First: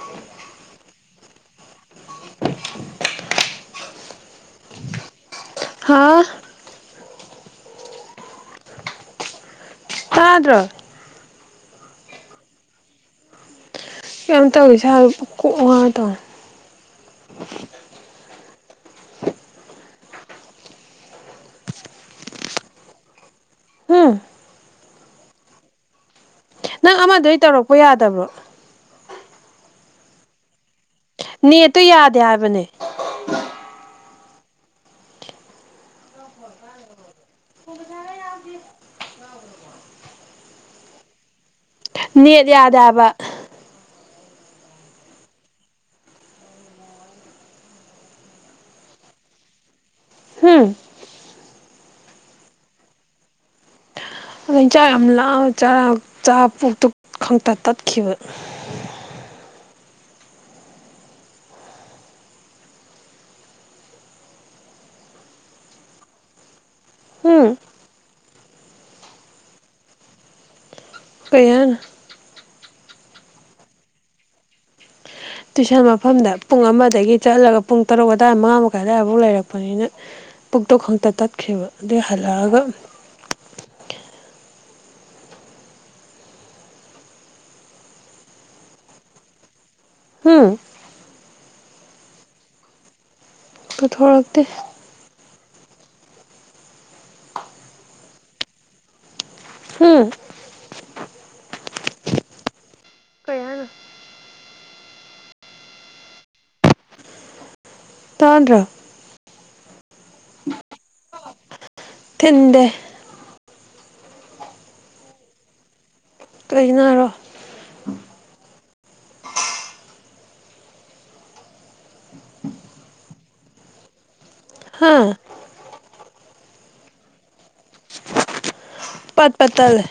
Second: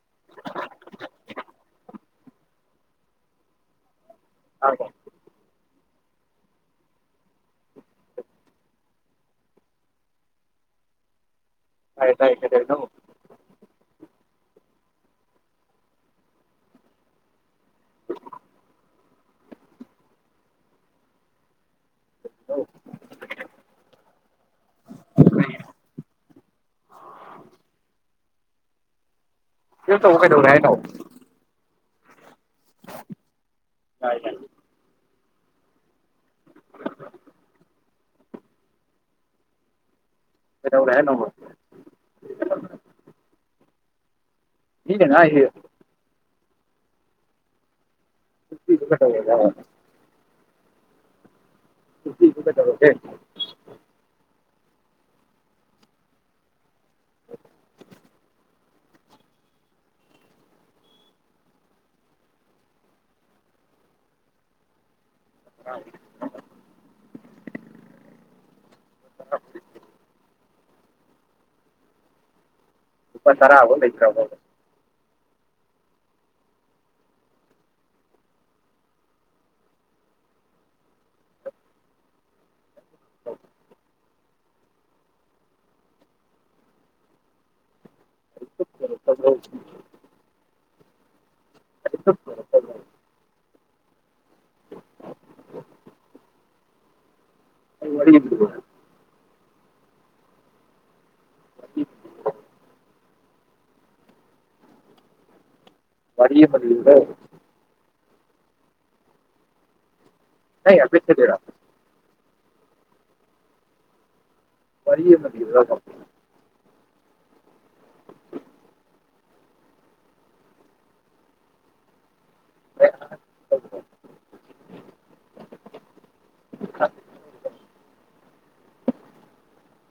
[unintelligible] [unintelligible] ꯑꯦ [unintelligible] ꯍꯥꯥ ꯇꯗꯔꫭ ꯇꯥꯏꯌ‌ꯣ ꯇꯥꯠ ꯌꯥꯝ ꯇꯧꯔꯤ ꯁꯥ ꯀꯣꯛ ꯋꯥ ꯇꯧ [unintelligible] ꯎꯝ ꯅꯪ ꯑꯃꯗꯩ ꯇꯧꯔꯛꯄ ꯌꯥꯗꯕꯔꫭ ꯁꯤꯗꯥ‌‌ ꯇꯧꯕꯥ ꯀꯩꯗꯧꯔ‌ꯦ ꯍꯥꯏꯅꫭ ꯅꯦꯠꯇꯨ ꯌꯥꯗꯦ ꯍꯥꯏꯕꯅꯦ ꯀꯩꯙꯧꯔ‌ꯦ ꯍꯥꯏꯅꫭꯕ ꯅꯦꯠ ꯌꯥꯗ‌ꯦ ꯍꯥꯏꯕ ꯃꯤꯅꯥꯉꯥꯡꯉꯤꯁꯤ [unintelligible] ꯍꯨꯝ ꯐꯤꯐꯇꯤꯗꯨ ꯀꯩꯗꯧꯔꯒꯦ ꯑꯗꯨ ꯆꯥꯛ ꯌꯥꯝ ꯂꯥꯝꯃ‌ꯦ ꯆꯔꯥ ꯆꯥ ꯄꯨꯛꯇꯨ ꯈꯛꯇ ꯇꯠꯈꯤꯕ [unintelligible] ꯑ [unintelligible] ꯍꯨꯡ ꯀꯩꯍꯥꯏꯅꫭ ꯂꯨꯄꯥ ꯇꯔꯥꯕꯨꯛ ꯂꯩꯇꯔꯥꯕꫭꯕ ꯇꯨꯏꯁꯟ ꯃꯐꯝꯗ ꯄꯨꯡ ꯑꯃꯗꯒꯤ ꯆꯠꯂꯒ ꯄꯨꯡ ꯇꯔꯨꯛ ꯑꯗꯥꯋꯥꯏ ꯃꯉꯥ ꯃꯈꯥꯏꯋꯥꯏꯐꯥꯎ ꯂꯩꯔꯛꯄꯅꯤꯅ ꯄꯨꯛꯇꯣ ꯈꯛꯇ ꯇꯠꯈꯦꯕ ꯑꯗꯨꯏ ꯍꯜꯂꯛꯑꯒ [unintelligible] ꯍꯨꯡ ꯄꯨꯊꯣꯔꯛꯇꯦ ꯑꯩ ꯋꯥꯔꯤ ꯑꯃ ꯂꯤꯌꯨꯔꯥ ꯍꯨꯡ ꯀꯩ ꯍꯥꯏꯅꯣ ꯃ ꯄꯜꯒ [unintelligible] ꯇꯥꯥꯗ꯭ꯔꫭ ꯅ ꯑ ꯊꯗꯔ [unintelligible] ꯊꯤꯟꯗ‌ꯦ ꯄꯔꯤ ꯃꯗꯤ [unintelligible] ꯀꯩꯅꫭ ꯍꯥꯏꯔꯛꯑꫭ ꯍꯥ [unintelligible] ꯄꯠ ꯄꯠꯇ ꯂꯩ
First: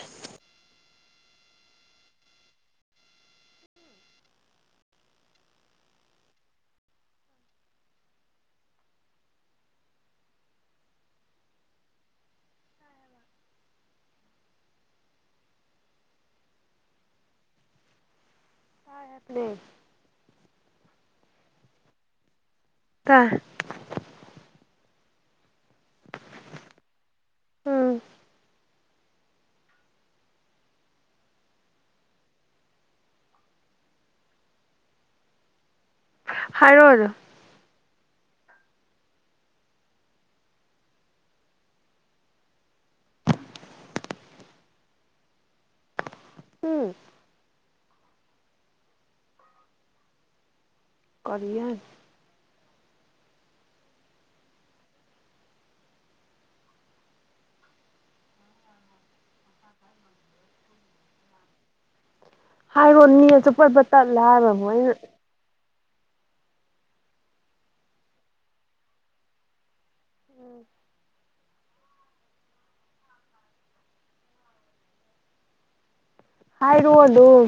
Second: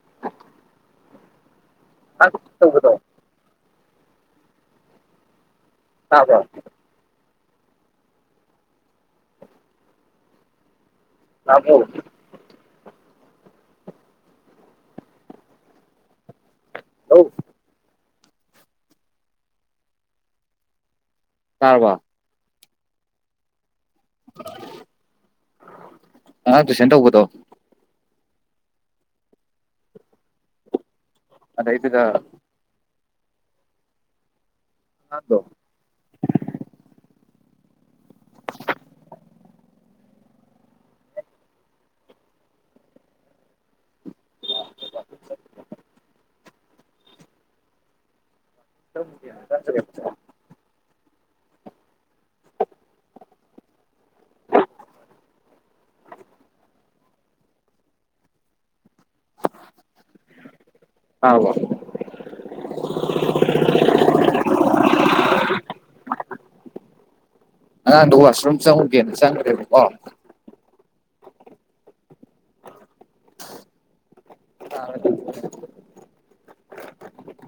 ꯑ ꯇꯗꯣ ꯑ ꯍ ꯑꯃꯣ ꯑ [unintelligible] ꯇꯥꯔꯔꯕ ꯑ ꯑ ꯇꯨꯁꯟ ꯇ ꯎꯧꯕꯗꯣ ꯎꯝ ꯑꯗꯥꯏꯗꯨꯗ ꯑꯗꯣ ꯐꯔꯜ ꯎꯝ ꯆꯖꯦ ꯀꯔꯤꯂꯤꯌꯥꯔ ꯑꯕ ꯍꯥꯏꯔꯣ ꯃꯤ ꯑꯁꯨꯄꯠꯄ ꯇꯠꯂ ꯍꯥꯏꯕ ꯃꯣꯏꯅ ꯑꯉꯥꯡꯗ ꯋꯥꯁꯔꯨꯝ ꯆꯪꯉꯨꯒꯦꯅ ꯆꯪꯈ꯭ꯔꯦꯕꯀꯣ ꯑ ꯍꯥꯏꯔꯛꯑꯣ ꯑꯗꯨꯝ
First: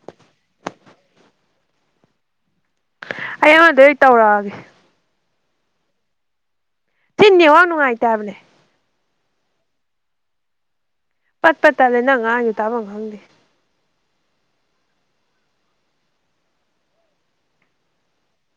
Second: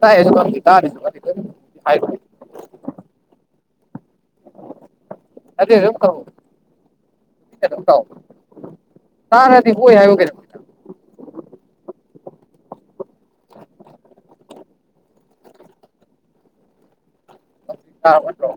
ꯇꯥꯏꯁꯨ ꯇꯅꯤꯁꯨ ꯍꯥꯏ ꯑꯩꯉꯣꯟꯗ ꯑꯩ ꯇꯧꯔꯛꯑꯒꯦ ꯑꯗꯦ ꯔꯝ ꯀ ꯊꯤꯅꯤ ꯋꯥꯅꯅꯨꯡꯉꯥꯏꯇꯕꯅꯦ ꯍꯥꯥ ꯅ ꯍꯣꯏ ꯍꯥꯏ ꯀꯦꯔꯦ ꯄꯠꯄꯠ ꯇꯠꯂꯦ ꯅꯪ ꯉꯥꯡꯁꯨ ꯇꯥꯐꯝ ꯈꯪꯗꯦ [unintelligible] ꯃꯠꯇꯣ